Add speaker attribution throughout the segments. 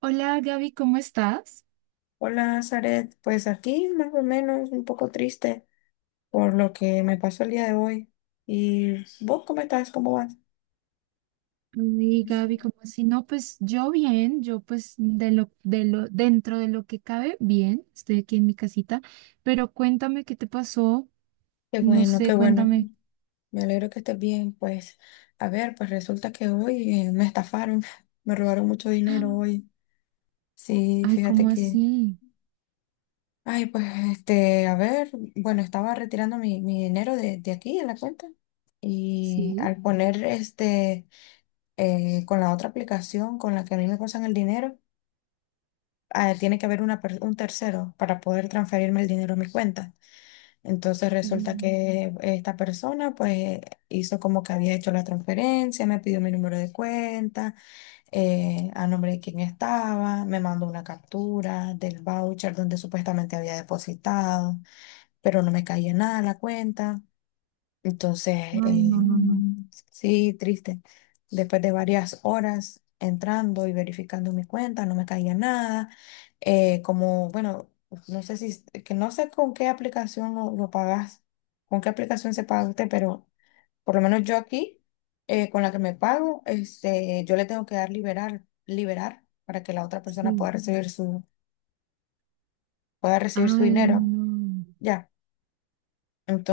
Speaker 1: Hola Gaby, ¿cómo estás?
Speaker 2: Hola, Zaret. Pues aquí más o menos un poco triste por lo que me pasó el día de hoy. ¿Y vos cómo estás? ¿Cómo vas?
Speaker 1: Y Gaby, ¿cómo así? No, pues yo bien, yo pues de lo, dentro de lo que cabe, bien, estoy aquí en mi casita, pero cuéntame qué te pasó,
Speaker 2: Qué
Speaker 1: no
Speaker 2: bueno,
Speaker 1: sé,
Speaker 2: qué bueno.
Speaker 1: cuéntame.
Speaker 2: Me alegro que estés bien. Pues, a ver, pues resulta que hoy me estafaron, me robaron mucho dinero hoy. Sí,
Speaker 1: Ay,
Speaker 2: fíjate
Speaker 1: ¿cómo
Speaker 2: que,
Speaker 1: así?
Speaker 2: ay, pues, este, a ver, bueno, estaba retirando mi dinero de aquí en la cuenta y
Speaker 1: ¿Sí?
Speaker 2: al poner este, con la otra aplicación con la que a mí me pasan el dinero. Ah, tiene que haber un tercero para poder transferirme el dinero a mi cuenta. Entonces resulta
Speaker 1: Mm.
Speaker 2: que esta persona pues hizo como que había hecho la transferencia, me pidió mi número de cuenta, a nombre de quién estaba, me mandó una captura del voucher donde supuestamente había depositado, pero no me caía nada a la cuenta. Entonces,
Speaker 1: Ay, no,
Speaker 2: eh,
Speaker 1: no, no,
Speaker 2: sí, triste. Después de varias horas entrando y verificando mi cuenta, no me caía nada. Como, bueno, no sé si, que no sé con qué aplicación lo pagas, con qué aplicación se paga usted, pero por lo menos yo aquí, con la que me pago, este, yo le tengo que dar liberar, liberar para que la otra persona
Speaker 1: sí.
Speaker 2: pueda recibir su
Speaker 1: Ay,
Speaker 2: dinero.
Speaker 1: no.
Speaker 2: Ya.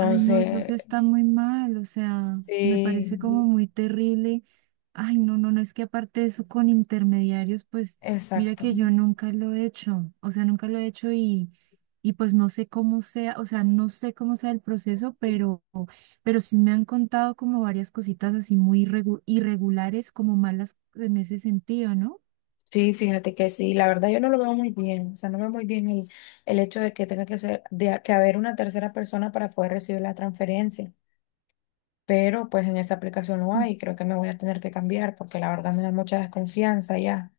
Speaker 1: Ay, no, eso sí está muy mal, o sea, me
Speaker 2: sí,
Speaker 1: parece como muy terrible. Ay, no, no, no, es que aparte de eso con intermediarios, pues mira
Speaker 2: exacto.
Speaker 1: que yo nunca lo he hecho, o sea, nunca lo he hecho y pues no sé cómo sea, o sea, no sé cómo sea el proceso, pero sí me han contado como varias cositas así muy irregulares, como malas en ese sentido, ¿no?
Speaker 2: Sí, fíjate que sí, la verdad yo no lo veo muy bien, o sea, no veo muy bien el hecho de que tenga que ser, que haber una tercera persona para poder recibir la transferencia, pero pues en esa aplicación no hay, creo que me voy a tener que cambiar porque la verdad me da mucha desconfianza ya.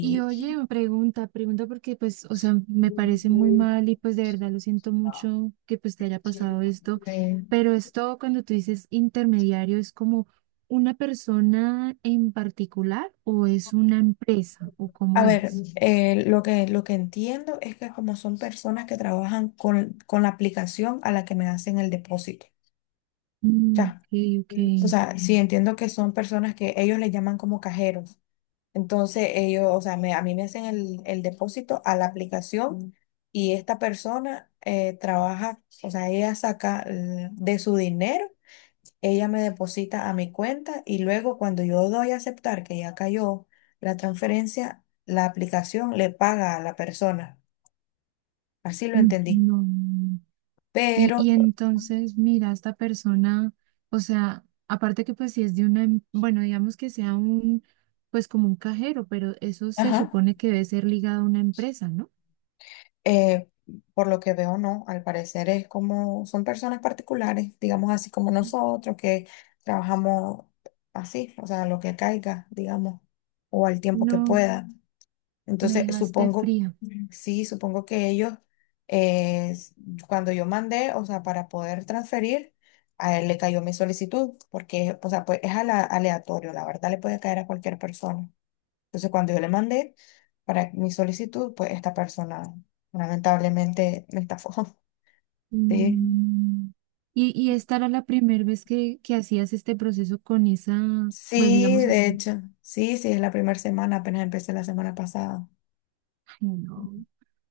Speaker 1: Y oye, pregunta porque pues, o sea, me parece muy mal y pues de verdad lo siento mucho que pues te haya pasado esto,
Speaker 2: eh,
Speaker 1: pero esto cuando tú dices intermediario es como una persona en particular o es una empresa o
Speaker 2: a
Speaker 1: cómo
Speaker 2: ver,
Speaker 1: es.
Speaker 2: lo que entiendo es que como son personas que trabajan con la aplicación a la que me hacen el depósito,
Speaker 1: Mm,
Speaker 2: ya.
Speaker 1: ok, ok.
Speaker 2: O sea, sí entiendo que son personas que ellos le llaman como cajeros. Entonces ellos, o sea, a mí me hacen el depósito a la aplicación. Mm. Y esta persona trabaja, o sea, ella saca de su dinero, ella me deposita a mi cuenta y luego cuando yo doy a aceptar que ya cayó la transferencia, la aplicación le paga a la persona. Así lo
Speaker 1: Mm.
Speaker 2: entendí.
Speaker 1: No. Y,
Speaker 2: Pero
Speaker 1: y entonces, mira, esta persona, o sea, aparte que pues si es de una, bueno, digamos que sea un, pues como un cajero, pero eso se
Speaker 2: ajá.
Speaker 1: supone que debe ser ligado a una empresa, ¿no?
Speaker 2: Eh, por lo que veo, no, al parecer es como son personas particulares, digamos así como nosotros, que trabajamos así, o sea, lo que caiga, digamos, o al tiempo que
Speaker 1: No,
Speaker 2: pueda.
Speaker 1: me
Speaker 2: Entonces,
Speaker 1: dejaste
Speaker 2: supongo,
Speaker 1: fría.
Speaker 2: sí, supongo que ellos, eh, s- cuando yo mandé, o sea, para poder transferir, a él le cayó mi solicitud, porque, o sea, pues es aleatorio, la verdad le puede caer a cualquier persona. Entonces, cuando yo le mandé para mi solicitud, pues esta persona lamentablemente me estafó. Sí,
Speaker 1: Mm. Y esta era la primera vez que hacías este proceso con esa, pues
Speaker 2: sí,
Speaker 1: digamos
Speaker 2: de
Speaker 1: así.
Speaker 2: hecho, sí, sí, es la primera semana, apenas empecé la semana pasada.
Speaker 1: Ay, no.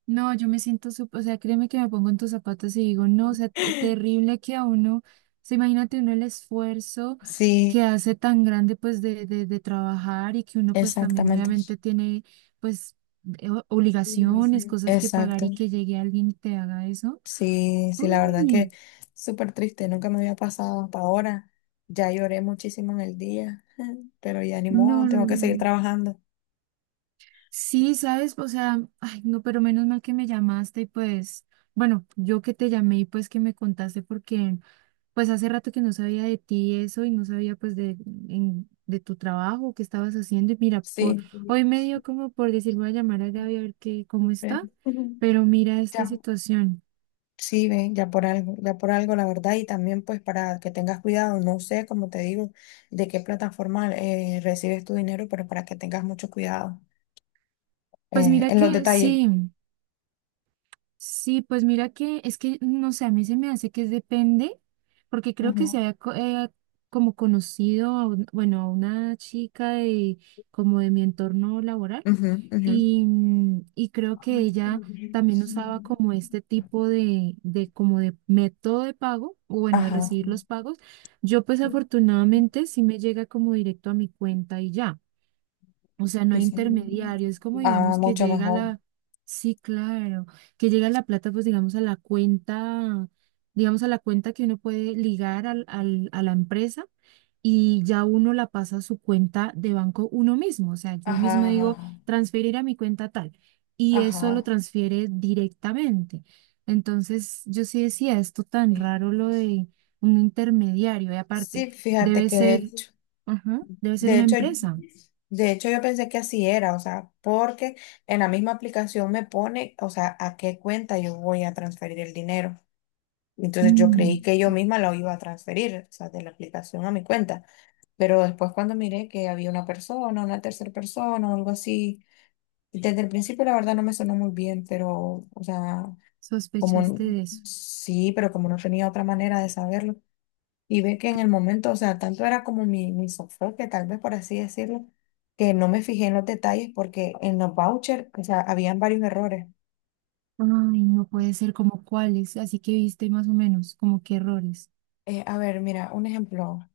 Speaker 1: No, yo me siento, o sea, créeme que me pongo en tus zapatos y digo, no, o sea, terrible que a uno, o sea, imagínate uno el esfuerzo
Speaker 2: Sí,
Speaker 1: que hace tan grande pues de trabajar y que uno pues también
Speaker 2: exactamente,
Speaker 1: obviamente tiene pues obligaciones, cosas que pagar
Speaker 2: exacto.
Speaker 1: y que llegue alguien y te haga eso.
Speaker 2: Sí, sí, la verdad
Speaker 1: Uy,
Speaker 2: que súper triste, nunca me había pasado hasta ahora. Ya lloré muchísimo en el día, pero ya ni modo,
Speaker 1: no, no,
Speaker 2: tengo que seguir
Speaker 1: no.
Speaker 2: trabajando.
Speaker 1: Sí, sabes, o sea, ay, no, pero menos mal que me llamaste y pues, bueno, yo que te llamé y pues que me contaste porque... Pues hace rato que no sabía de ti eso y no sabía pues de tu trabajo, qué estabas haciendo. Y mira, por
Speaker 2: Sí.
Speaker 1: hoy me dio como por decir, voy a llamar a Gaby a ver qué, cómo
Speaker 2: Ve.
Speaker 1: está, pero mira esta situación.
Speaker 2: Sí, ven ya por algo, la verdad, y también pues para que tengas cuidado, no sé, como te digo, de qué plataforma recibes tu dinero, pero para que tengas mucho cuidado
Speaker 1: Pues mira
Speaker 2: en los
Speaker 1: que
Speaker 2: detalles.
Speaker 1: sí, sí, pues mira que es que, no sé, a mí se me hace que es depende, porque creo que se
Speaker 2: Ujú,
Speaker 1: había como conocido, a bueno, a una chica de como de mi entorno laboral.
Speaker 2: ujú, ujú.
Speaker 1: Y, y creo que ella también usaba como este tipo como de método de pago, o bueno, de
Speaker 2: Ajá,
Speaker 1: recibir los pagos. Yo pues afortunadamente sí me llega como directo a mi cuenta y ya. O sea, no
Speaker 2: sí,
Speaker 1: hay
Speaker 2: sí.
Speaker 1: intermediario, es como
Speaker 2: Ah,
Speaker 1: digamos que
Speaker 2: mucho
Speaker 1: llega
Speaker 2: mejor.
Speaker 1: la, sí, claro, que llega la plata pues digamos a la cuenta, digamos a la cuenta que uno puede ligar a la empresa y ya uno la pasa a su cuenta de banco uno mismo. O sea, yo mismo
Speaker 2: Ajá,
Speaker 1: digo,
Speaker 2: ajá,
Speaker 1: transferir a mi cuenta tal, y eso lo
Speaker 2: ajá.
Speaker 1: transfiere directamente. Entonces, yo sí decía, esto tan raro lo de un intermediario, y aparte,
Speaker 2: Sí, fíjate
Speaker 1: debe
Speaker 2: que
Speaker 1: ser, ajá, debe ser
Speaker 2: de
Speaker 1: una
Speaker 2: hecho,
Speaker 1: empresa.
Speaker 2: de hecho yo pensé que así era, o sea, porque en la misma aplicación me pone, o sea, a qué cuenta yo voy a transferir el dinero. Entonces yo creí
Speaker 1: Mm,
Speaker 2: que yo misma lo iba a transferir, o sea, de la aplicación a mi cuenta. Pero después cuando miré que había una persona, una tercera persona o algo así, y desde el principio la verdad no me sonó muy bien, pero, o sea, como n-
Speaker 1: sospechaste de eso.
Speaker 2: sí, pero como no tenía otra manera de saberlo. Y ve que en el momento, o sea, tanto era como mi sofoque, tal vez por así decirlo, que no me fijé en los detalles porque en los vouchers, o sea, habían varios errores.
Speaker 1: Ay, no puede ser, como cuáles, así que viste más o menos como qué errores.
Speaker 2: A ver, mira, un ejemplo.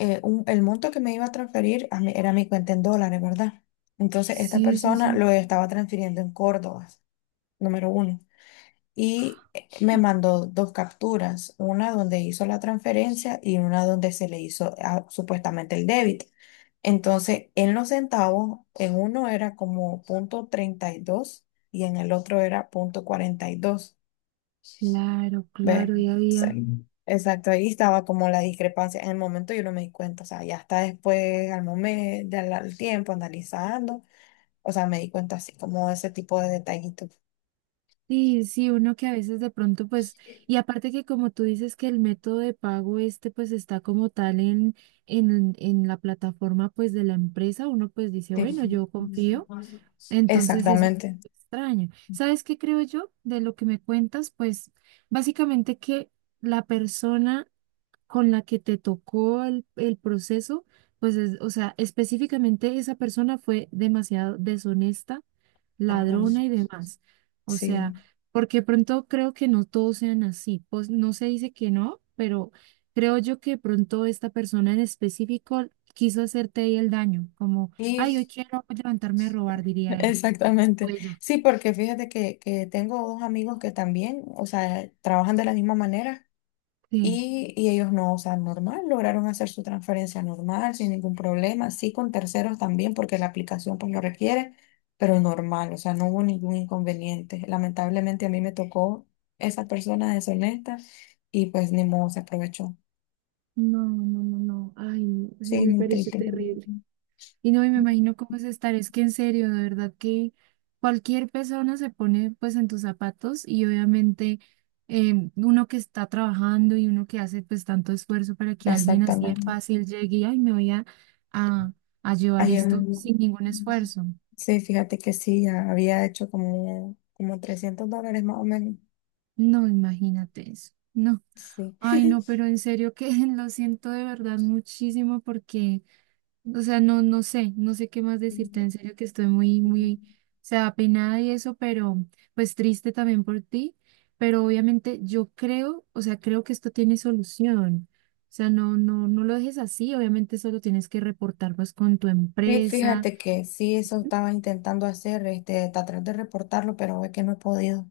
Speaker 2: El monto que me iba a transferir era mi cuenta en dólares, ¿verdad? Entonces, esta
Speaker 1: Sí, sí,
Speaker 2: persona
Speaker 1: sí.
Speaker 2: lo estaba transfiriendo en Córdoba, número uno. Y me mandó dos capturas, una donde hizo la transferencia y una donde se le hizo ah, supuestamente el débito. Entonces, en los centavos, en uno era como punto 32 y en el otro era punto 42.
Speaker 1: Claro,
Speaker 2: ¿Ves?
Speaker 1: claro, ya
Speaker 2: Entonces,
Speaker 1: había.
Speaker 2: exacto, ahí estaba como la discrepancia. En el momento yo no me di cuenta, o sea, ya hasta después, al momento, al tiempo, analizando, o sea, me di cuenta así como ese tipo de detallitos.
Speaker 1: Sí, sí, uno que a veces de pronto, pues, y aparte que como tú dices que el método de pago este, pues, está como tal en la plataforma, pues, de la empresa, uno pues dice, bueno, yo confío, entonces es un poco
Speaker 2: Exactamente,
Speaker 1: extraño. ¿Sabes qué creo yo de lo que me cuentas? Pues, básicamente que la persona con la que te tocó el proceso, pues, o sea, específicamente esa persona fue demasiado deshonesta,
Speaker 2: exactamente,
Speaker 1: ladrona y demás. O sea,
Speaker 2: sí.
Speaker 1: porque pronto creo que no todos sean así. Pues no se dice que no, pero creo yo que pronto esta persona en específico quiso hacerte ahí el daño, como, ay, hoy
Speaker 2: Y
Speaker 1: quiero levantarme a robar, diría él. O
Speaker 2: exactamente.
Speaker 1: ella.
Speaker 2: Sí, porque fíjate que tengo dos amigos que también, o sea, trabajan de la misma manera.
Speaker 1: Sí.
Speaker 2: Y ellos no, o sea, normal, lograron hacer su transferencia normal, sin ningún problema, sí con terceros también, porque la aplicación pues lo requiere, pero normal, o sea, no hubo ningún inconveniente. Lamentablemente a mí me tocó esa persona deshonesta y pues ni modo se aprovechó.
Speaker 1: No, no, no, no. Ay, no, eso
Speaker 2: Sí,
Speaker 1: me
Speaker 2: muy
Speaker 1: parece
Speaker 2: triste. Sí.
Speaker 1: terrible. Y no, y me imagino cómo es estar, es que en serio, de verdad que cualquier persona se pone pues en tus zapatos y obviamente uno que está trabajando y uno que hace pues tanto esfuerzo para que alguien así de
Speaker 2: Exactamente.
Speaker 1: fácil llegue y ay, me voy a, a llevar
Speaker 2: Ayer,
Speaker 1: esto
Speaker 2: mm.
Speaker 1: sin ningún esfuerzo.
Speaker 2: Sí, fíjate que sí, ya había hecho como $300 más o menos.
Speaker 1: No, imagínate eso. No,
Speaker 2: Sí.
Speaker 1: ay, no, pero en serio que lo siento de verdad muchísimo porque o sea, no, no sé, no sé qué más decirte, en serio que estoy muy, muy, o sea, apenada y eso, pero pues triste también por ti, pero obviamente yo creo, o sea, creo que esto tiene solución. O sea, no, no, no lo dejes así, obviamente solo tienes que reportar pues con tu
Speaker 2: Sí,
Speaker 1: empresa.
Speaker 2: fíjate que sí, eso
Speaker 1: Ujú.
Speaker 2: estaba intentando hacer, este, tratar de reportarlo, pero es que no he podido.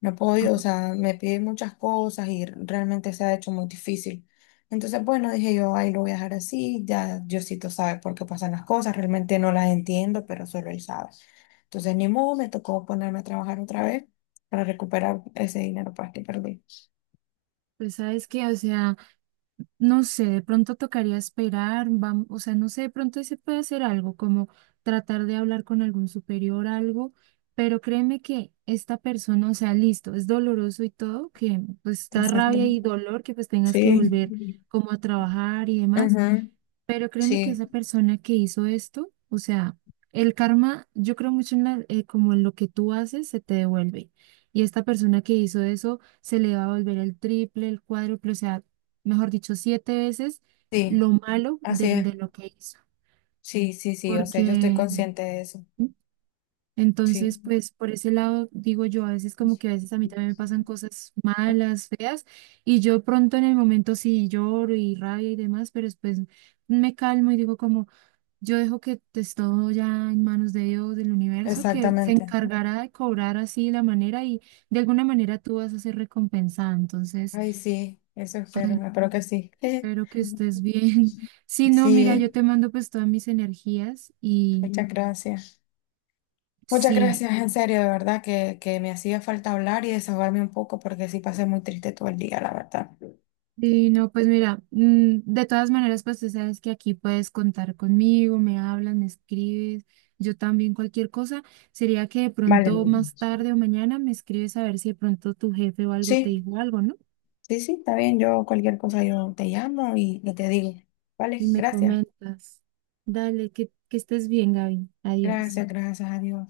Speaker 2: No he
Speaker 1: Ah,
Speaker 2: podido, o sea, me piden muchas cosas y realmente se ha hecho muy difícil. Entonces, bueno, dije yo, ahí lo voy a dejar así, ya Diosito sabe por qué pasan las cosas, realmente no las entiendo, pero solo él sabe. Entonces, ni modo, me tocó ponerme a trabajar otra vez para recuperar ese dinero pues, que perdí.
Speaker 1: pues sabes que, o sea, no sé, de pronto tocaría esperar, o sea, no sé, de pronto se puede hacer algo, como tratar de hablar con algún superior, algo, pero créeme que esta persona, o sea, listo, es doloroso y todo, que pues da
Speaker 2: Exacto.
Speaker 1: rabia y dolor que pues tengas que
Speaker 2: Sí.
Speaker 1: volver como a trabajar y demás,
Speaker 2: Ujú,
Speaker 1: pero créeme que
Speaker 2: sí,
Speaker 1: esa persona que hizo esto, o sea, el karma, yo creo mucho en como en lo que tú haces, se te devuelve. Y esta persona que hizo eso, se le va a volver el triple, el cuádruple, o sea, mejor dicho, 7 veces lo
Speaker 2: sí.
Speaker 1: malo
Speaker 2: Así es.
Speaker 1: de lo que hizo.
Speaker 2: Sí, sí, sí. O sea,
Speaker 1: Porque
Speaker 2: yo estoy consciente de eso. Sí,
Speaker 1: entonces, pues por ese lado, digo yo, a veces como que a veces a mí también me pasan cosas malas, feas, y yo pronto en el momento sí lloro y rabia y demás, pero después me calmo y digo como... Yo dejo que esté todo ya en manos de Dios, del universo, que se
Speaker 2: exactamente.
Speaker 1: encargará de cobrar así la manera y de alguna manera tú vas a ser recompensada. Entonces,
Speaker 2: Ay, sí, eso
Speaker 1: ay,
Speaker 2: espero.
Speaker 1: no,
Speaker 2: Espero que sí.
Speaker 1: espero que estés bien. Sí, no, mira, yo
Speaker 2: Sí,
Speaker 1: te mando pues todas mis energías y
Speaker 2: muchas gracias. Muchas
Speaker 1: sí,
Speaker 2: gracias, en serio, de verdad que me hacía falta hablar y desahogarme un poco porque sí pasé muy triste todo el día, la verdad.
Speaker 1: y no, pues mira, de todas maneras, pues tú sabes que aquí puedes contar conmigo, me hablas, me escribes, yo también cualquier cosa. Sería que de
Speaker 2: Vale,
Speaker 1: pronto
Speaker 2: muy bien.
Speaker 1: más tarde o mañana me escribes a ver si de pronto tu jefe o algo te
Speaker 2: Sí,
Speaker 1: dijo algo, ¿no?
Speaker 2: sí, sí, está bien. Yo cualquier cosa yo te llamo y te digo. Vale,
Speaker 1: Y me
Speaker 2: gracias.
Speaker 1: comentas. Dale, que estés bien, Gaby. Adiós.
Speaker 2: Gracias, gracias, adiós.